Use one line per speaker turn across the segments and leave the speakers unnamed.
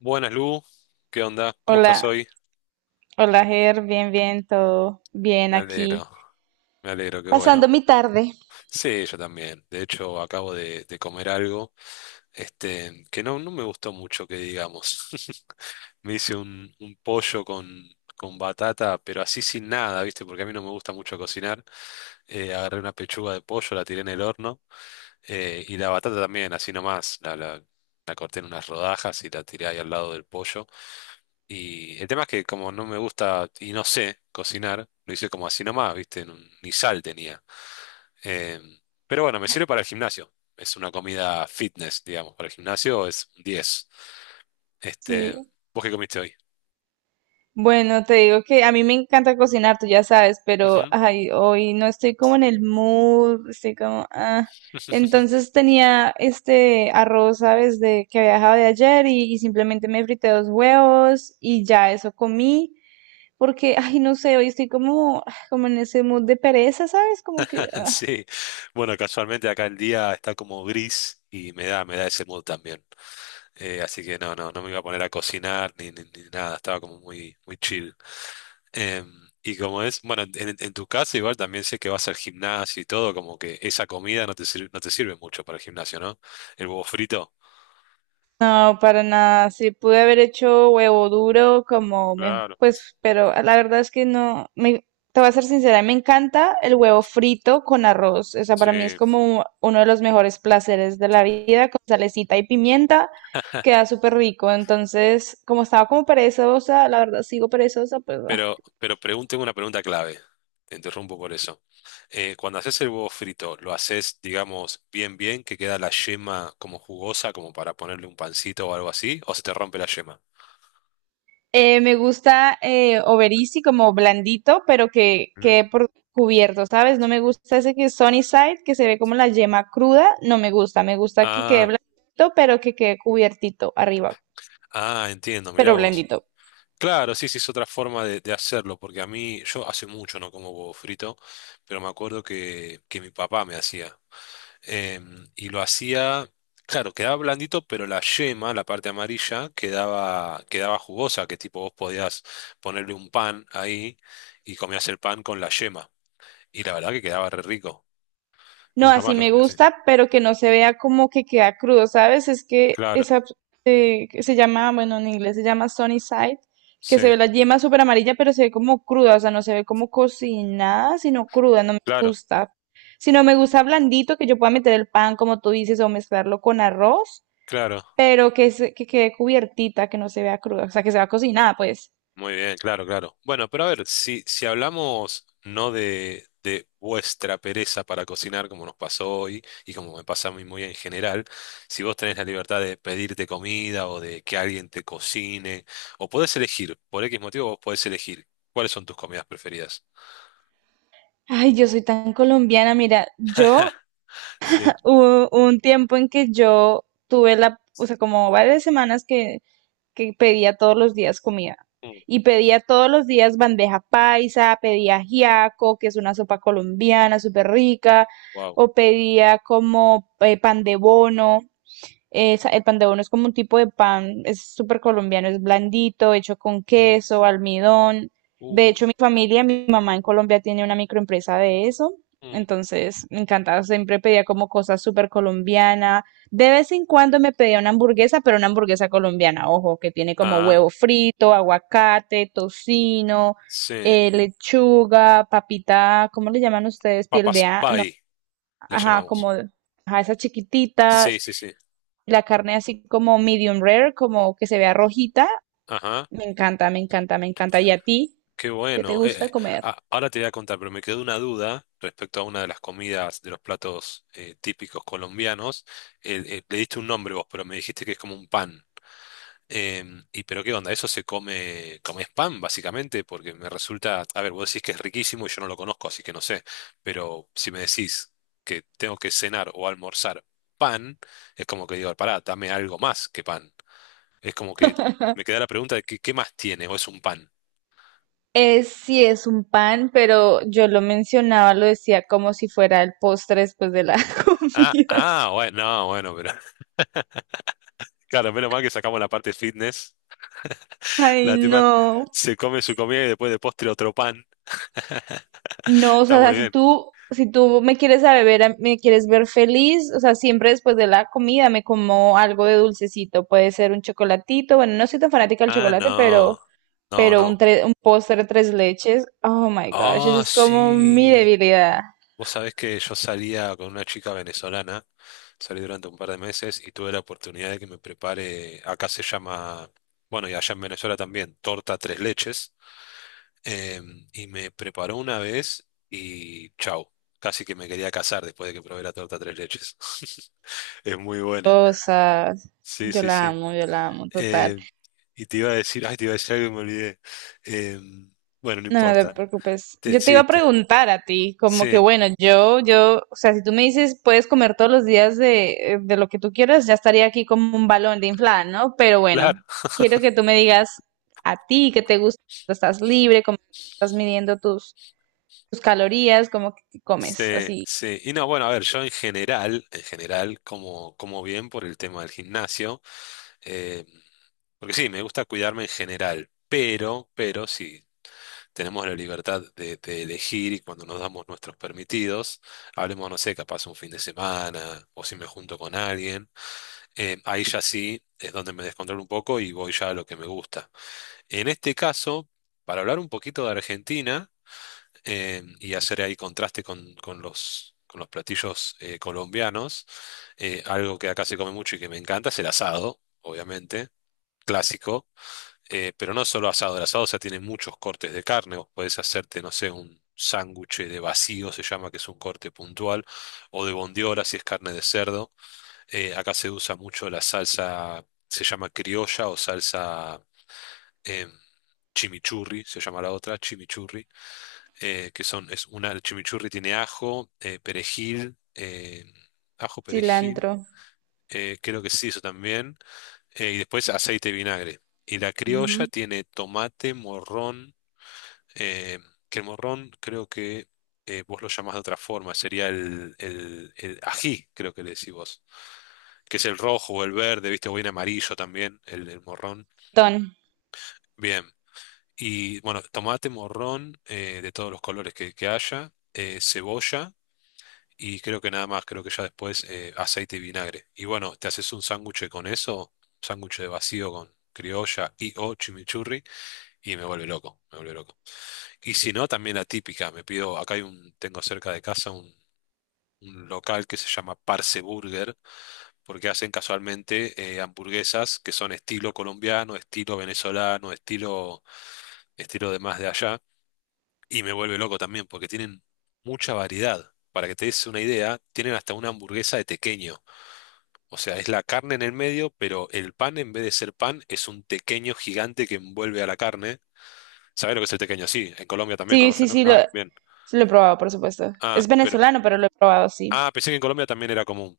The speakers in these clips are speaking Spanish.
Buenas, Lu. ¿Qué onda? ¿Cómo estás
Hola,
hoy?
hola Ger, bien, bien, todo bien
Me alegro,
aquí,
me alegro, qué
pasando
bueno.
mi tarde.
Sí, yo también. De hecho, acabo de comer algo, este, que no, no me gustó mucho, que digamos. Me hice un pollo con batata, pero así sin nada, ¿viste? Porque a mí no me gusta mucho cocinar. Agarré una pechuga de pollo, la tiré en el horno, y la batata también, así nomás. La corté en unas rodajas y la tiré ahí al lado del pollo. Y el tema es que como no me gusta y no sé cocinar, lo hice como así nomás, ¿viste? Ni sal tenía. Em, pero bueno, me sirve para el gimnasio. Es una comida fitness, digamos. Para el gimnasio es un 10.
Sí.
Este, ¿vos qué comiste hoy?
Bueno, te digo que a mí me encanta cocinar, tú ya sabes, pero
Ujú.
ay, hoy no estoy como en el mood, estoy como, ah. Entonces tenía este arroz, ¿sabes? De que había dejado de ayer y simplemente me frité dos huevos y ya eso comí, porque, ay, no sé, hoy estoy como, ah, como en ese mood de pereza, ¿sabes? Como que,
Sí, bueno, casualmente acá el día está como gris y me da ese mood también. Así que no, no, no me iba a poner a cocinar ni nada, estaba como muy, muy chill. Em, y como es, bueno, en tu casa igual también sé que vas al gimnasio y todo, como que esa comida no te sirve, no te sirve mucho para el gimnasio, ¿no? El huevo frito.
no, para nada. Sí, pude haber hecho huevo duro como mejor,
Claro.
pues, pero la verdad es que no, me, te voy a ser sincera, me encanta el huevo frito con arroz. O sea,
Sí.
para mí es como uno de los mejores placeres de la vida, con salecita y pimienta, queda súper rico. Entonces, como estaba como perezosa, la verdad sigo perezosa, pues.
Pero, pero tengo una pregunta clave. Te interrumpo por eso. Cuando haces el huevo frito, lo haces, digamos, bien, bien, que queda la yema como jugosa, como para ponerle un pancito o algo así, o se te rompe la yema.
Me gusta Oberisi como blandito, pero que
¿Mm?
quede por cubierto, ¿sabes? No me gusta ese que es sunny side, que se ve como la yema cruda, no me gusta, me gusta que quede
Ah,
blandito, pero que quede cubiertito arriba,
ah, entiendo, mirá
pero
vos.
blandito.
Claro, sí, sí, es otra forma de hacerlo, porque a mí, yo hace mucho no como huevo frito, pero me acuerdo que mi papá me hacía. Y lo hacía, claro, quedaba blandito, pero la yema, la parte amarilla, quedaba jugosa, que tipo vos podías ponerle un pan ahí y comías el pan con la yema. Y la verdad que quedaba re rico.
No,
Nunca
así
más lo
me
comí así.
gusta, pero que no se vea como que queda crudo, ¿sabes? Es que
Claro,
esa que se llama, bueno, en inglés se llama sunny side, que
sí,
se ve la yema súper amarilla, pero se ve como cruda, o sea, no se ve como cocinada, sino cruda, no me
claro,
gusta. Si no me gusta blandito, que yo pueda meter el pan, como tú dices, o mezclarlo con arroz,
claro.
pero que, se- que quede cubiertita, que no se vea cruda, o sea, que se vea cocinada, pues.
Muy bien, claro, claro. Bueno, pero a ver, si hablamos no de vuestra pereza para cocinar, como nos pasó hoy y como me pasa a mí muy en general, si vos tenés la libertad de pedirte comida o de que alguien te cocine, o podés elegir, por X motivo vos podés elegir cuáles son tus comidas preferidas.
Ay, yo soy tan colombiana, mira, yo
Sí.
hubo un tiempo en que yo tuve la, o sea, como varias semanas que pedía todos los días comida. Y pedía todos los días bandeja paisa, pedía ajiaco, que es una sopa colombiana súper rica,
Wow.
o pedía como pan de bono. Es- el pan de bono es como un tipo de pan, es súper colombiano, es blandito, hecho con queso, almidón.
Uh,
De hecho, mi familia, mi mamá en Colombia tiene una microempresa de eso.
mm.
Entonces, me encantaba, siempre pedía como cosas súper colombiana. De vez en cuando me pedía una hamburguesa, pero una hamburguesa colombiana, ojo, que tiene como
Ah,
huevo frito, aguacate, tocino,
sí.
lechuga, papita, ¿cómo le llaman ustedes? Piel de...
Papas
a- No,
pie, la
ajá,
llamamos.
como... Ajá, esas
Sí,
chiquititas
sí, sí.
la carne así como medium rare, como que se vea rojita,
Ajá,
me encanta, me encanta, me encanta. ¿Y a ti
qué
qué te
bueno.
gusta comer?
Ahora te voy a contar, pero me quedó una duda respecto a una de las comidas de los platos típicos colombianos. Le diste un nombre vos, pero me dijiste que es como un pan. Y pero qué onda, eso se come, como es pan, básicamente, porque me resulta, a ver, vos decís que es riquísimo y yo no lo conozco, así que no sé, pero si me decís que tengo que cenar o almorzar pan, es como que digo, pará, dame algo más que pan. Es como que me queda la pregunta de qué más tiene o es un pan.
Sí, es un pan, pero yo lo mencionaba, lo decía como si fuera el postre después de la
Ah,
comida.
ah, bueno, no, bueno, pero claro, menos mal que sacamos la parte fitness.
Ay,
La tipa
no.
se come su comida y después de postre otro pan.
No, o
Está
sea,
muy
si
bien.
tú, si tú me quieres a beber, a- me quieres ver feliz, o sea, siempre después de la comida me como algo de dulcecito. Puede ser un chocolatito, bueno, no soy tan fanática del
Ah,
chocolate,
no,
pero
no,
Pero un,
no.
tre- un postre tres leches, oh my gosh, eso
Ah,
es como mi
sí.
debilidad.
Vos sabés que yo salía con una chica venezolana, salí durante un par de meses y tuve la oportunidad de que me prepare, acá se llama, bueno, y allá en Venezuela también, torta tres leches. Y me preparó una vez y chau, casi que me quería casar después de que probé la torta tres leches. Es muy buena.
Cosas,
Sí, sí, sí.
yo la amo, total.
Eh, y te iba a decir, ay, te iba a decir algo y me olvidé. Em, bueno, no
No, no te
importa.
preocupes.
Te-
Yo te iba
sí,
a
te-
preguntar a ti, como que
sí,
bueno, yo, o sea, si tú me dices puedes comer todos los días de lo que tú quieras, ya estaría aquí como un balón de inflada, ¿no? Pero bueno,
claro.
quiero que tú me digas a ti qué te gusta, cuando estás libre, cómo estás midiendo tus, tus calorías, cómo que comes,
Sí,
así,
sí. Y no, bueno, a ver, yo en general, como bien por el tema del gimnasio, eh, porque sí, me gusta cuidarme en general, pero sí. Tenemos la libertad de elegir y cuando nos damos nuestros permitidos, hablemos, no sé, capaz un fin de semana o si me junto con alguien, ahí ya sí es donde me descontrolo un poco y voy ya a lo que me gusta. En este caso, para hablar un poquito de Argentina y hacer ahí contraste con, con los platillos colombianos, algo que acá se come mucho y que me encanta es el asado, obviamente, clásico. Pero no solo asado, el asado, o sea, tiene muchos cortes de carne. Vos podés hacerte, no sé, un sándwich de vacío, se llama, que es un corte puntual, o de bondiola, si es carne de cerdo. Acá se usa mucho la salsa, se llama criolla o salsa em, chimichurri, se llama la otra, chimichurri, que son, es una, el chimichurri tiene ajo, perejil, ajo, perejil,
cilantro,
creo que sí, eso también, y después aceite y vinagre. Y la criolla
ujú,
tiene tomate, morrón, eh, que el morrón creo que vos lo llamás de otra forma, sería el ají, creo que le decís vos, que es el rojo o el verde, viste, o bien amarillo también, el morrón.
ton.
Bien, y bueno, tomate, morrón de todos los colores que haya, cebolla. Y creo que nada más, creo que ya después aceite y vinagre. Y bueno, te haces un sándwich con eso, sándwich de vacío con criolla y o chimichurri, y me vuelve loco, me vuelve loco. Y si no, también la típica. Me pido, acá hay tengo cerca de casa un local que se llama Parce Burger, porque hacen casualmente hamburguesas que son estilo colombiano, estilo venezolano, estilo de más de allá. Y me vuelve loco también, porque tienen mucha variedad. Para que te des una idea, tienen hasta una hamburguesa de tequeño. O sea, es la carne en el medio, pero el pan, en vez de ser pan, es un tequeño gigante que envuelve a la carne. ¿Sabés lo que es el tequeño? Sí, en Colombia también
Sí,
conocen,
sí,
¿no? Ah, bien.
sí lo he probado, por supuesto.
Ah,
Es
pero
venezolano, pero lo he probado, sí.
ah, pensé que en Colombia también era común.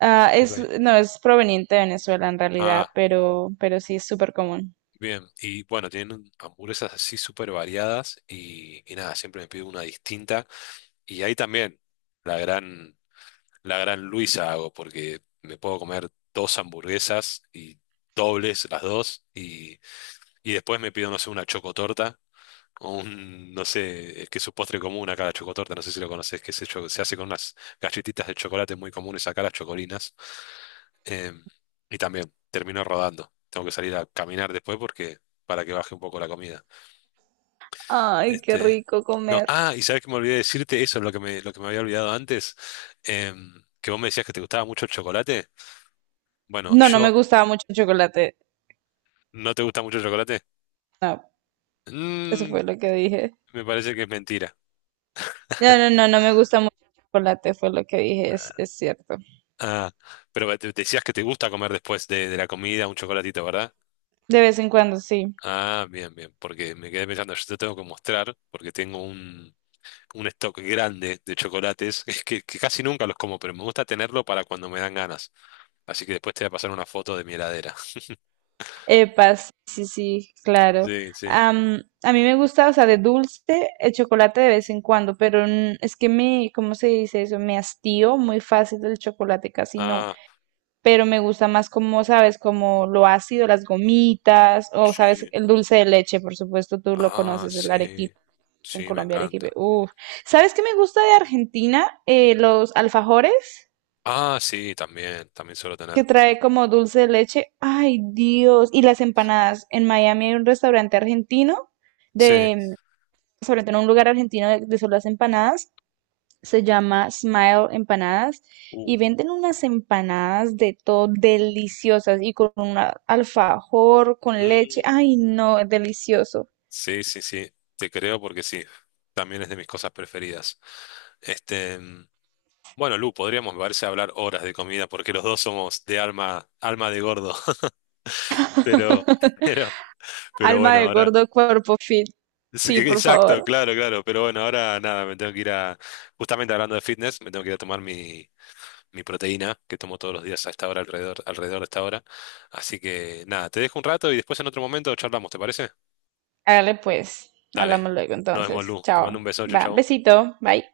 Ah, es,
Ok.
no, es proveniente de Venezuela en
Ah,
realidad, pero sí es súper común.
bien. Y bueno, tienen hamburguesas así súper variadas y nada, siempre me pido una distinta. Y ahí también la gran, la gran Luisa hago porque me puedo comer dos hamburguesas y dobles las dos y después me pido, no sé, una chocotorta o no sé, es que es su postre común acá, la chocotorta, no sé si lo conoces, que se hace con unas galletitas de chocolate muy comunes acá, las chocolinas. Em, y también termino rodando. Tengo que salir a caminar después porque para que baje un poco la comida.
Ay, qué
Este,
rico
no,
comer.
ah, y sabes que me olvidé decirte eso, lo que me había olvidado antes, que vos me decías que te gustaba mucho el chocolate. Bueno,
No, no me gustaba mucho el chocolate.
¿no te gusta mucho el chocolate?
No, eso
Mm,
fue lo que dije.
me parece que es mentira.
No, no, no, no me gusta mucho el chocolate, fue lo que dije, es cierto.
Ah, pero decías que te gusta comer después de la comida un chocolatito, ¿verdad?
De vez en cuando, sí.
Ah, bien, bien, porque me quedé pensando, yo te tengo que mostrar, porque tengo un stock grande de chocolates, que casi nunca los como, pero me gusta tenerlo para cuando me dan ganas. Así que después te voy a pasar una foto de mi heladera.
Epa, sí, sí, sí, claro.
Sí, sí.
Am, a mí me gusta, o sea, de dulce, el chocolate de vez en cuando, pero n- es que me, ¿cómo se dice eso? Me hastío muy fácil del chocolate, casi no.
Ah,
Pero me gusta más como, ¿sabes? Como lo ácido, las gomitas, o, ¿sabes?
sí.
El dulce de leche, por supuesto, tú lo
Ah,
conoces, el
sí.
arequipe. En
Sí, me
Colombia, arequipe.
encanta.
Uf. ¿Sabes qué me gusta de Argentina? Los alfajores
Ah, sí, también suelo
que
tener.
trae como dulce de leche. Ay, Dios. Y las empanadas. En Miami hay un restaurante argentino,
Sí.
de, sobre todo en un lugar argentino de solo las empanadas. Se llama Smile Empanadas
Uh.
y venden unas empanadas de todo deliciosas y con un alfajor, con leche.
Mm.
Ay, no, es delicioso.
Sí, sí, sí, te creo porque sí, también es de mis cosas preferidas. Este, bueno, Lu, podríamos, me parece, hablar horas de comida porque los dos somos de alma de gordo. Pero, pero, pero,
Alma
bueno,
de
ahora.
gordo, cuerpo fit.
Sí,
Sí,
que
por
Exacto,
favor.
claro, claro. Pero bueno, ahora nada, me tengo que ir a, justamente hablando de fitness, me tengo que ir a tomar mi, mi proteína que tomo todos los días a esta hora, alrededor de esta hora. Así que nada, te dejo un rato y después en otro momento charlamos, ¿te parece?
Hágale pues.
Dale,
Hablamos luego
nos vemos,
entonces.
Lu. Te mando un
Chao.
beso, chau,
Va,
chau.
besito. Bye.